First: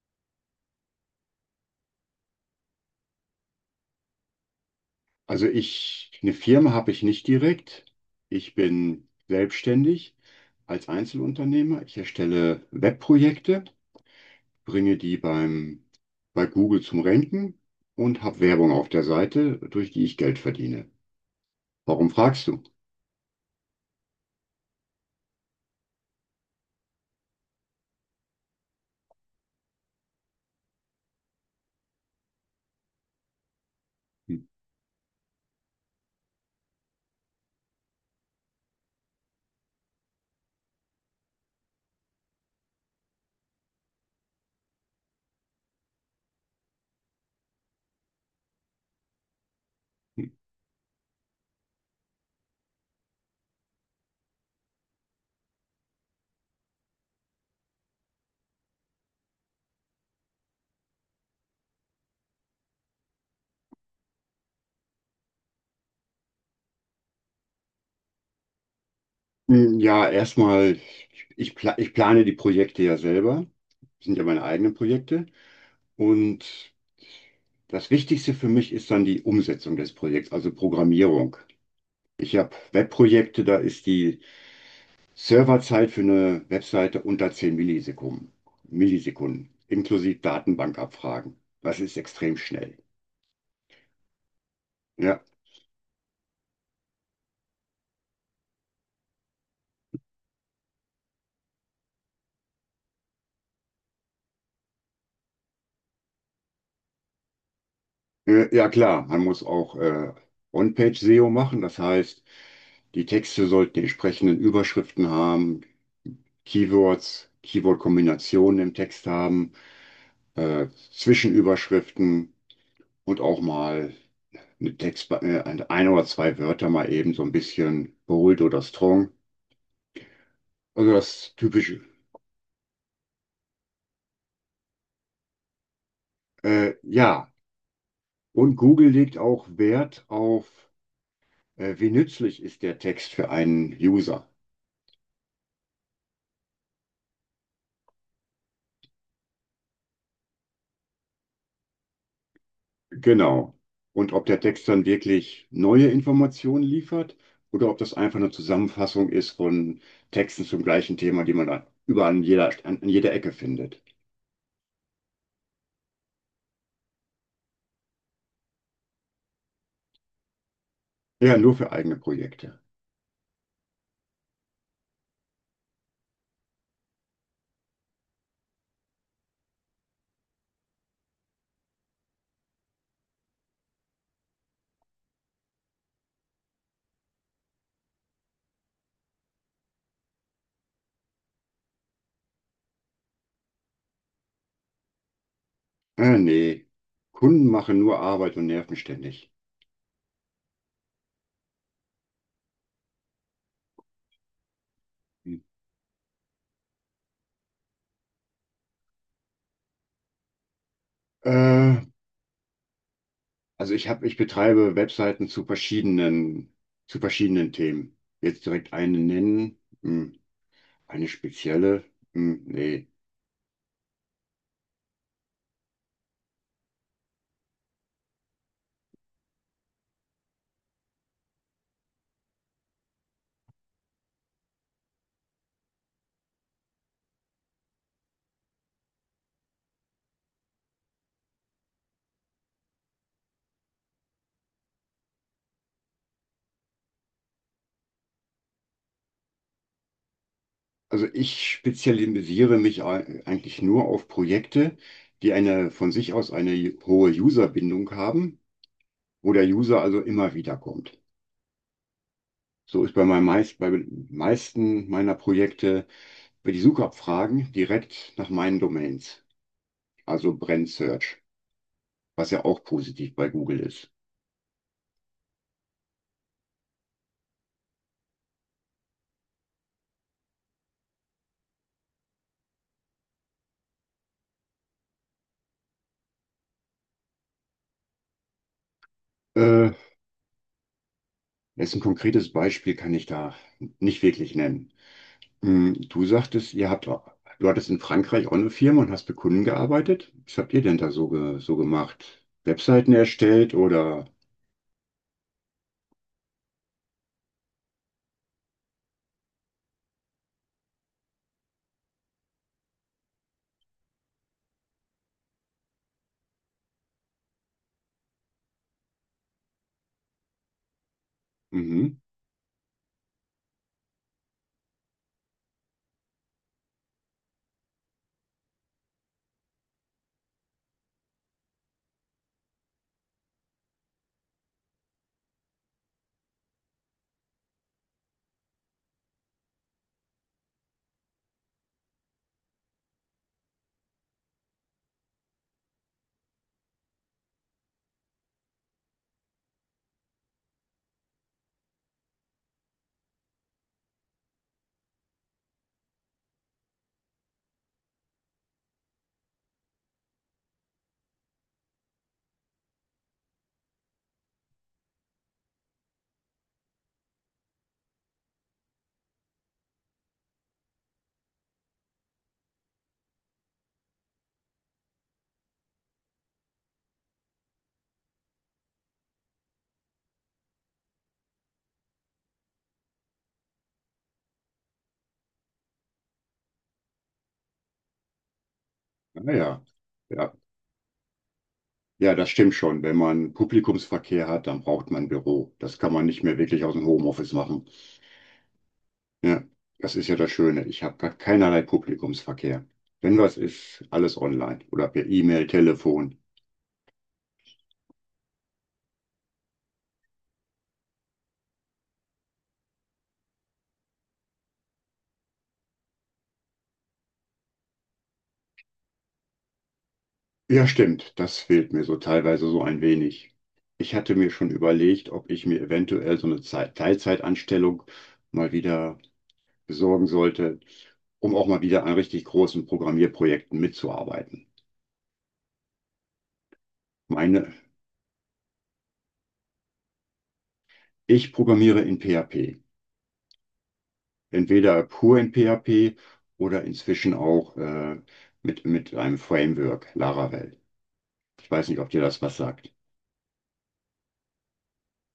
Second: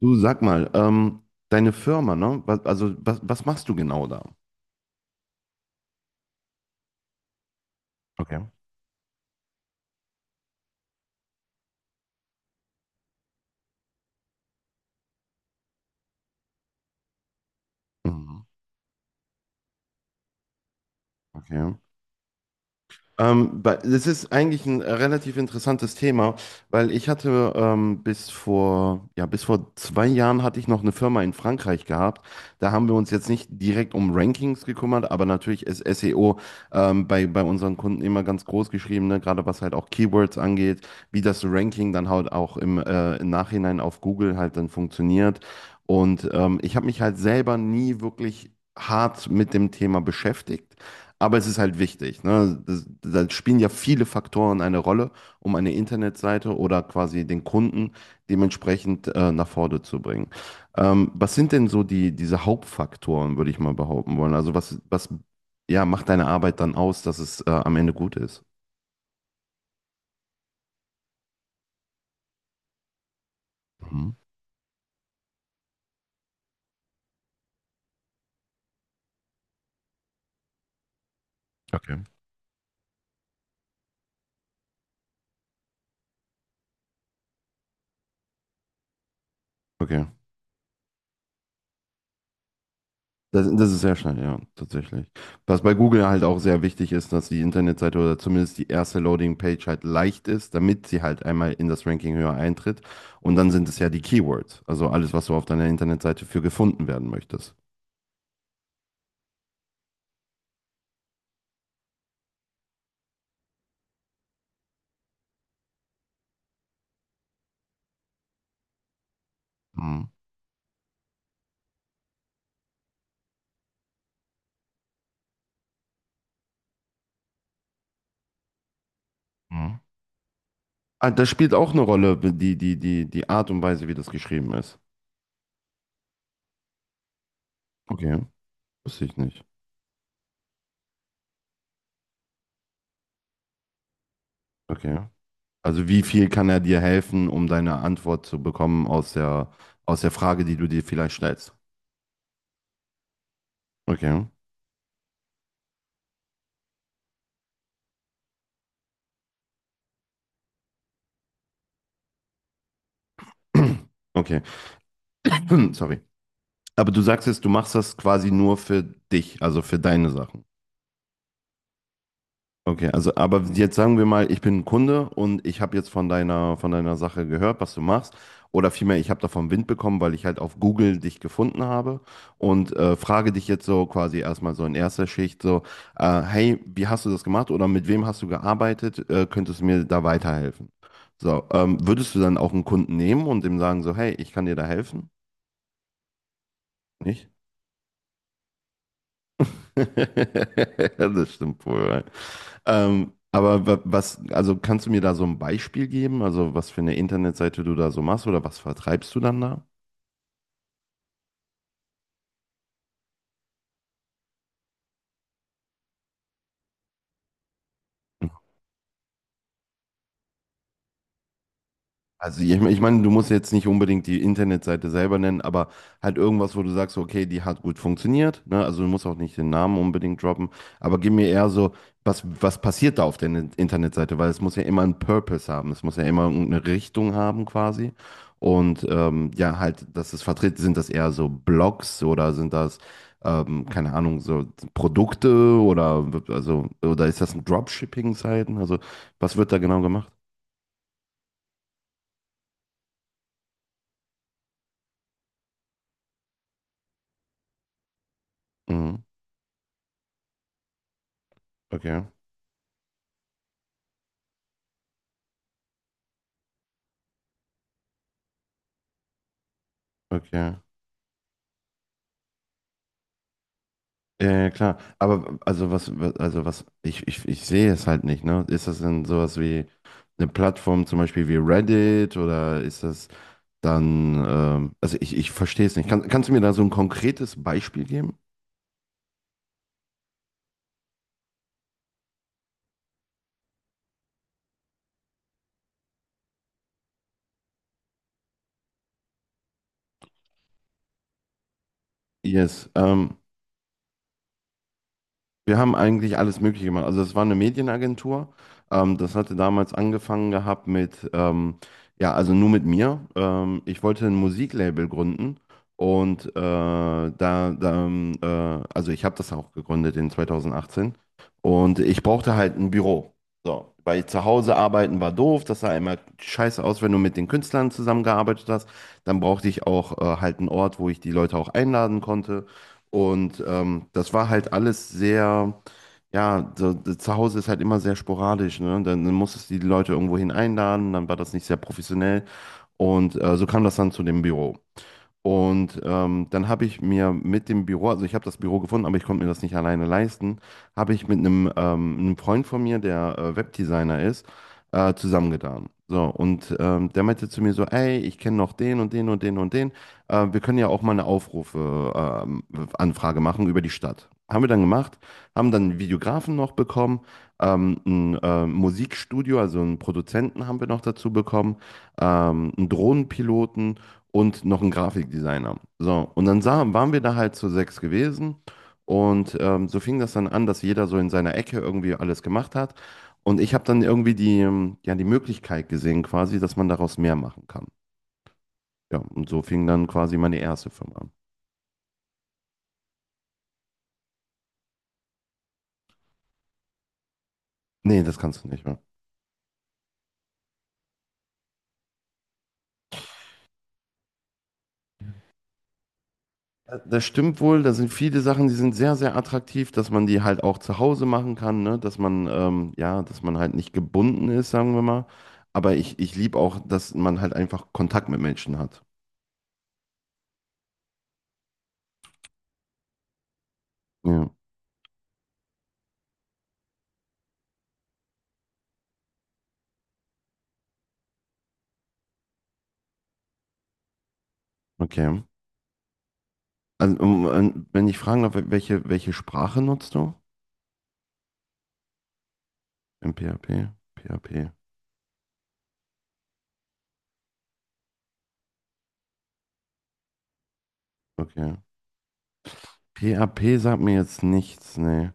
Du sag mal, deine Firma, ne? Was machst du genau da? Also eine Firma habe ich nicht direkt. Okay. Ich bin selbstständig als Einzelunternehmer. Ich erstelle Webprojekte, bringe die beim, bei Google zum Ranken und habe Mhm. Werbung auf der Seite, durch die ich Geld verdiene. Okay. Warum fragst du? Das ist eigentlich ein relativ interessantes Thema, weil ich hatte bis vor zwei Jahren hatte ich noch eine Firma in Frankreich gehabt. Da haben wir uns jetzt nicht direkt um Hm, Rankings gekümmert, aber natürlich ist SEO bei unseren Kunden immer ganz groß geschrieben, ne? Gerade was halt auch Keywords angeht, wie das Ranking dann halt auch im Nachhinein auf Google halt dann funktioniert. Und ich habe mich halt selber nie wirklich hart mit dem Thema hm. beschäftigt. Aber es ist halt wichtig. Ne? Da spielen ja viele Faktoren eine Rolle, um eine Internetseite oder quasi den Kunden dementsprechend nach vorne zu bringen. Was sind denn so diese Hauptfaktoren, würde ich mal behaupten wollen? Also was ja, macht deine Arbeit dann aus, dass es am Ende gut ist? Hm, ja, erstmal, ich plane die Projekte ja selber. Das Mhm. sind ja meine eigenen Projekte. Und das Wichtigste für mich ist dann die Umsetzung des Projekts, also Programmierung. Okay. Ich habe Webprojekte, da ist die Serverzeit für eine Webseite unter 10 Millisekunden, Okay. inklusive Datenbankabfragen. Das ist extrem schnell. Das ist sehr schnell, ja, tatsächlich. Ja, Was bei Google halt auch sehr wichtig ist, dass die Internetseite oder zumindest die erste Loading-Page halt leicht ist, damit sie halt einmal in das Ranking höher eintritt. Und dann sind es ja die Keywords, also alles, was du auf deiner Internetseite für gefunden werden möchtest. Ja klar, man muss auch On-Page-SEO machen, das heißt, die Texte sollten die entsprechenden Überschriften haben, Keywords, Keyword-Kombinationen im Text haben, Mhm. Zwischenüberschriften. Und auch mal mit Text ein oder zwei Wörter mal eben so ein bisschen bold oder strong. Mhm. Also Ah, das das spielt auch eine typische. Rolle, die Art und Weise, wie das geschrieben ist. Ja, Okay, und Google wusste ich legt nicht. auch Wert auf, wie nützlich ist der Text für einen User. Okay. Also wie viel kann er dir helfen, um deine Antwort zu bekommen aus der Frage, die du dir vielleicht stellst? Genau. Und ob Okay. der Text dann wirklich neue Informationen liefert oder ob das einfach eine Zusammenfassung ist von Texten zum gleichen Thema, die man dann überall an jeder Ecke findet. Okay. Hm, sorry. Aber du sagst jetzt, du machst das quasi nur für dich, also für deine Sachen. Ja, nur für eigene Projekte. Okay, also aber jetzt sagen wir mal, ich bin ein Kunde und ich habe jetzt von deiner Sache gehört, was du machst. Oder vielmehr, ich habe davon Wind bekommen, weil ich halt auf Google dich gefunden habe und frage dich jetzt so quasi erstmal so in erster Schicht so, hey, wie hast du das gemacht oder mit wem hast du gearbeitet? Könntest du mir da weiterhelfen? So, würdest du dann auch einen Kunden nehmen und dem sagen so, hey, ich kann dir da helfen? Nee, Nicht? Kunden machen nur Arbeit und nerven ständig. Das stimmt wohl. Ja. Aber wa- was, also kannst du mir da so ein Hm. Beispiel geben? Also was für eine Internetseite du da so machst oder was vertreibst du dann da? Äh, also ich habe, ich betreibe Webseiten zu verschiedenen Themen. Jetzt direkt eine nennen, hm, eine spezielle, Also hm, ich nee. meine, du musst jetzt nicht unbedingt die Internetseite selber nennen, aber halt irgendwas, wo du sagst, okay, die hat gut funktioniert, ne? Also du musst auch nicht den Namen unbedingt droppen, aber gib mir eher so, was passiert da auf der Internetseite, weil es muss ja immer einen Purpose haben, es muss ja immer irgendeine Richtung haben quasi. Und ja, halt, dass es vertreten, sind das eher so Blogs oder sind das, keine Ahnung, so Produkte oder also, oder ist das ein Dropshipping-Seiten? Also was wird da genau gemacht? Also ich spezialisiere mich eigentlich nur auf Projekte, die eine von sich aus eine hohe Userbindung haben, Mhm. wo der User also immer wieder kommt. Okay, So ist bei meisten meiner Projekte für die Suchabfragen direkt nach meinen Domains, also okay. Brand Search, was ja auch positiv bei Google ist. Ja, ja, klar. Aber also ich sehe es halt nicht, ne? Ist das denn sowas wie eine Plattform zum Beispiel wie Reddit oder ist das dann, ähm, also ich verstehe es nicht. Kannst du mir da so ein konkretes Beispiel geben? Äh, Jetzt ein konkretes Beispiel kann ich da nicht wirklich nennen. Du sagtest, du hattest in Frankreich auch eine Firma und hast mit Kunden gearbeitet. Was habt ihr denn da so, so gemacht? Yes. Webseiten erstellt oder? Wir haben eigentlich alles Mögliche gemacht. Also es war eine Medienagentur. Das hatte damals angefangen gehabt mit ja, also nur mit mir. Ich wollte ein Musiklabel gründen und da, da ähm, äh, also ich habe das auch gegründet in 2018 und Mhm. ich brauchte halt ein Büro. So, weil zu Hause arbeiten war doof, das sah immer scheiße aus, wenn du mit den Künstlern zusammengearbeitet hast. Dann brauchte ich auch halt einen Ort, wo ich die Leute auch einladen konnte. Und das war halt alles sehr, ja, so, so zu Hause ist halt immer sehr sporadisch, ne? Dann musstest du die Leute irgendwohin einladen, dann war das nicht sehr professionell. Und so kam das dann zu dem Büro. Und dann habe ich mir mit dem Büro, also ich habe das Büro gefunden, aber ich konnte mir das nicht alleine leisten, habe ich mit einem Freund von mir, der Webdesigner ist, zusammengetan. So, und der meinte zu mir so, ey, ich kenne noch den und den und den und den. Wir können ja auch mal eine ähm, Anfrage machen über die Stadt. Haben wir dann gemacht, haben dann einen Videografen noch bekommen, ein Musikstudio, also einen Produzenten haben wir noch dazu bekommen, einen Drohnenpiloten und noch ein Grafikdesigner. So, und waren wir da halt zu sechs gewesen und so fing das dann an, dass jeder so in seiner Ecke irgendwie alles gemacht hat. Und ich habe dann irgendwie ja, die Möglichkeit gesehen, quasi, dass man daraus mehr machen kann. Ja, und Naja, so ja. fing dann quasi Ja, meine erste Firma an. ja, das stimmt schon. Wenn man Publikumsverkehr hat, dann braucht man ein Büro. Das kann man nicht mehr wirklich aus dem Homeoffice machen. Nee, das kannst du nicht mehr. Ja, das ist ja das Schöne. Ich habe gar keinerlei Publikumsverkehr. Wenn was ist, alles online oder per E-Mail, Telefon. Das stimmt wohl, da sind viele Sachen, die sind sehr, sehr attraktiv, dass man die halt auch zu Hause machen kann, ne? Dass man ja, dass man halt nicht gebunden ist, sagen wir mal. Aber ich liebe auch, dass man halt einfach Kontakt mit Menschen hat. Ja, stimmt, das fehlt mir so teilweise so ein wenig. Ich hatte Ja, mir schon überlegt, ob ich mir eventuell so eine Teilzeitanstellung mal wieder besorgen sollte, um auch mal wieder an richtig großen Programmierprojekten mitzuarbeiten. okay. Meine, Wenn ich fragen darf, welche Sprache nutzt du Ich programmiere in PHP, im PHP? P, P H P, entweder pur in PHP oder inzwischen auch mit einem Framework, Laravel. Ich okay. weiß nicht, ob dir das was sagt. P H P sagt mir jetzt nichts, nee.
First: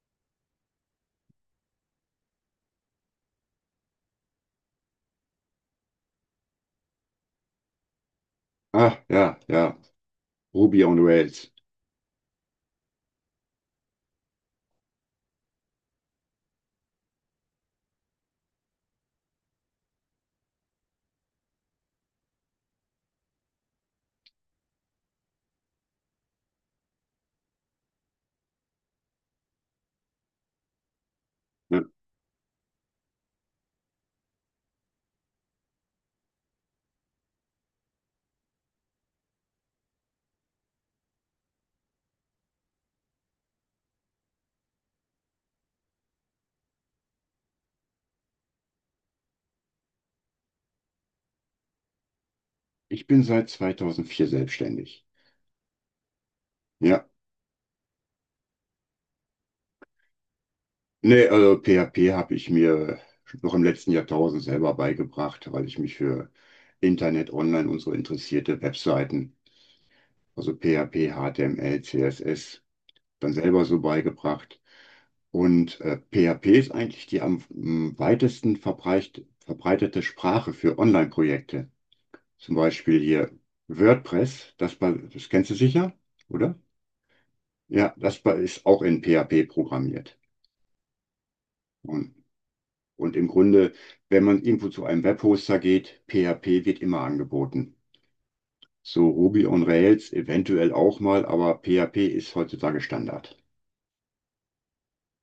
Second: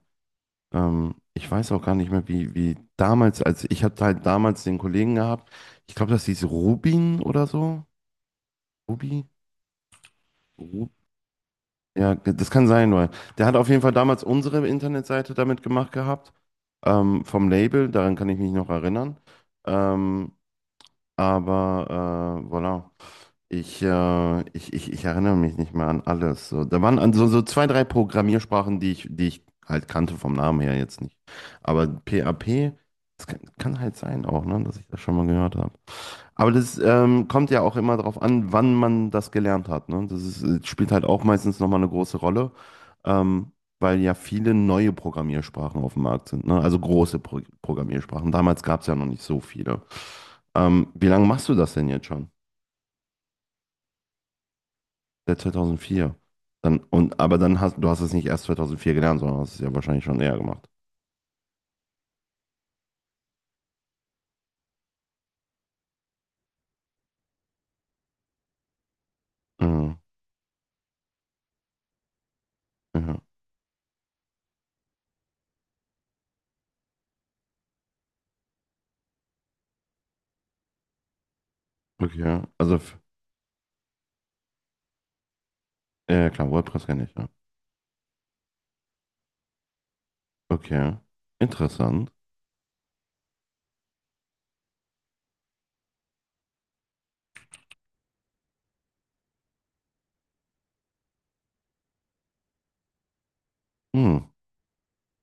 Ich weiß auch gar nicht mehr, wie damals, als ich hatte halt damals den Kollegen gehabt, ich glaube, das hieß Rubin oder so. Ah, Rubi? ja, ja. Ruby Ru on Rails. ja, das kann sein, weil der hat auf jeden Fall damals unsere Internetseite damit gemacht gehabt, vom Label, daran kann ich mich noch erinnern. Ähm, Aber voilà. Ich erinnere mich nicht mehr an alles. So, da waren also so so zwei, drei Programmiersprachen, die ich halt kannte vom Namen her jetzt nicht. Ja. Aber PHP, das kann halt sein auch, ne, dass ich das schon mal gehört habe. Aber das kommt ja auch immer darauf an, wann man das gelernt hat. Ne? Das ist, spielt halt auch meistens nochmal eine große Rolle ähm, weil ja viele neue Programmiersprachen auf dem Markt sind, ne? Also große Programmiersprachen. Damals gab es ja noch nicht so viele. Wie lange machst du das denn jetzt schon? Ich bin seit 2004 selbstständig. Seit 2004. Dann, Ja. und, aber dann hast du hast es nicht erst 2004 gelernt, sondern hast es ja wahrscheinlich schon eher gemacht. Nee, also PHP habe ich mir noch im letzten Jahrtausend selber beigebracht, weil ich mich für Internet, Online und so interessierte Webseiten, Mhm. also PHP, HTML, CSS, Ja, dann selber so beigebracht. Und PHP ist eigentlich die am weitesten verbreitete Sprache für Online-Projekte. okay. Zum Beispiel hier WordPress, das kennst du sicher, Ja ja, klar, oder? WordPress kenne ich, ja. Ja, das ist auch in PHP programmiert. Okay. Interessant. Und, und im Grunde, wenn man irgendwo zu einem Webhoster geht, PHP wird immer angeboten. So Ruby on Rails eventuell auch mal, aber PHP ist heutzutage Standard. Hm.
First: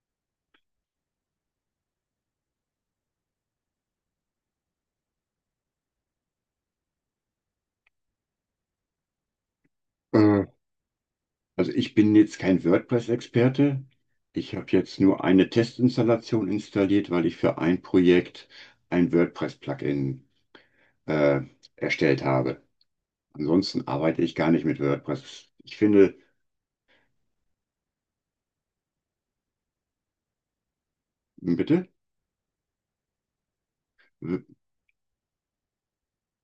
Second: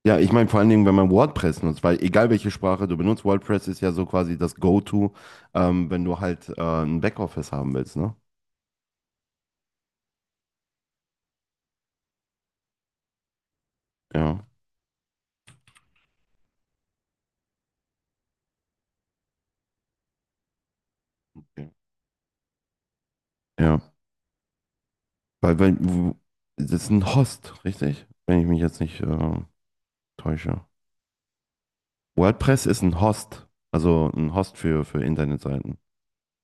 Ja, ich meine vor allen Dingen, wenn man WordPress nutzt, weil egal welche Sprache du benutzt, WordPress ist ja so quasi das Go-To, wenn du halt ein Backoffice haben willst, ne? Äh, Also ich bin jetzt kein WordPress-Experte. Ja, Ich habe jetzt nur eine Testinstallation installiert, weil ich für ein Projekt ein WordPress-Plugin äh, ja. erstellt habe. Ja. Ansonsten arbeite ich gar nicht mit WordPress. Weil, Ich weil, wo- finde, Das ist ein Host, richtig? Wenn ich mich jetzt nicht täusche. Bitte? WordPress ist ein Host, also ein W- Host für Internetseiten.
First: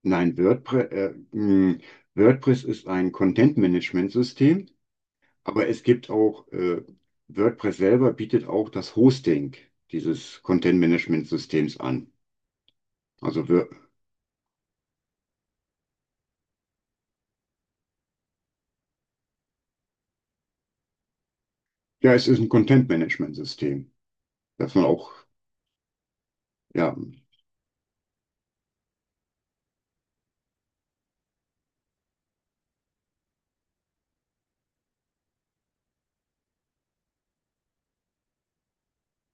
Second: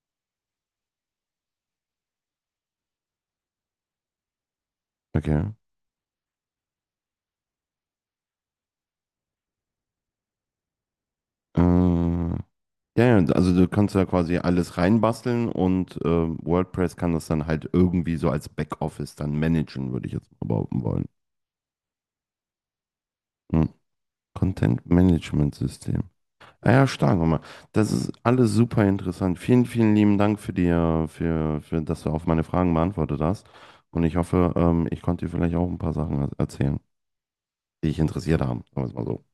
Nein, WordPress, WordPress ist ein Content-Management-System, Okay. aber es gibt auch, WordPress selber bietet auch das Hosting dieses Content-Management-Systems an. Äh, ja, ja, Also, also du kannst da quasi alles reinbasteln und WordPress kann das dann halt irgendwie so als Backoffice dann managen, würde ich jetzt mal behaupten wollen. ja, es ist ein Hm. Content-Management-System, dass man Content auch, Management System. Ah ja, ja, stark, Oma. Das ist alles super interessant. Vielen, vielen lieben Dank für dass du auf meine Fragen beantwortet hast. Und ich hoffe, ich konnte dir vielleicht auch ein paar Sachen erzählen, die dich interessiert haben. Sagen wir es mal so.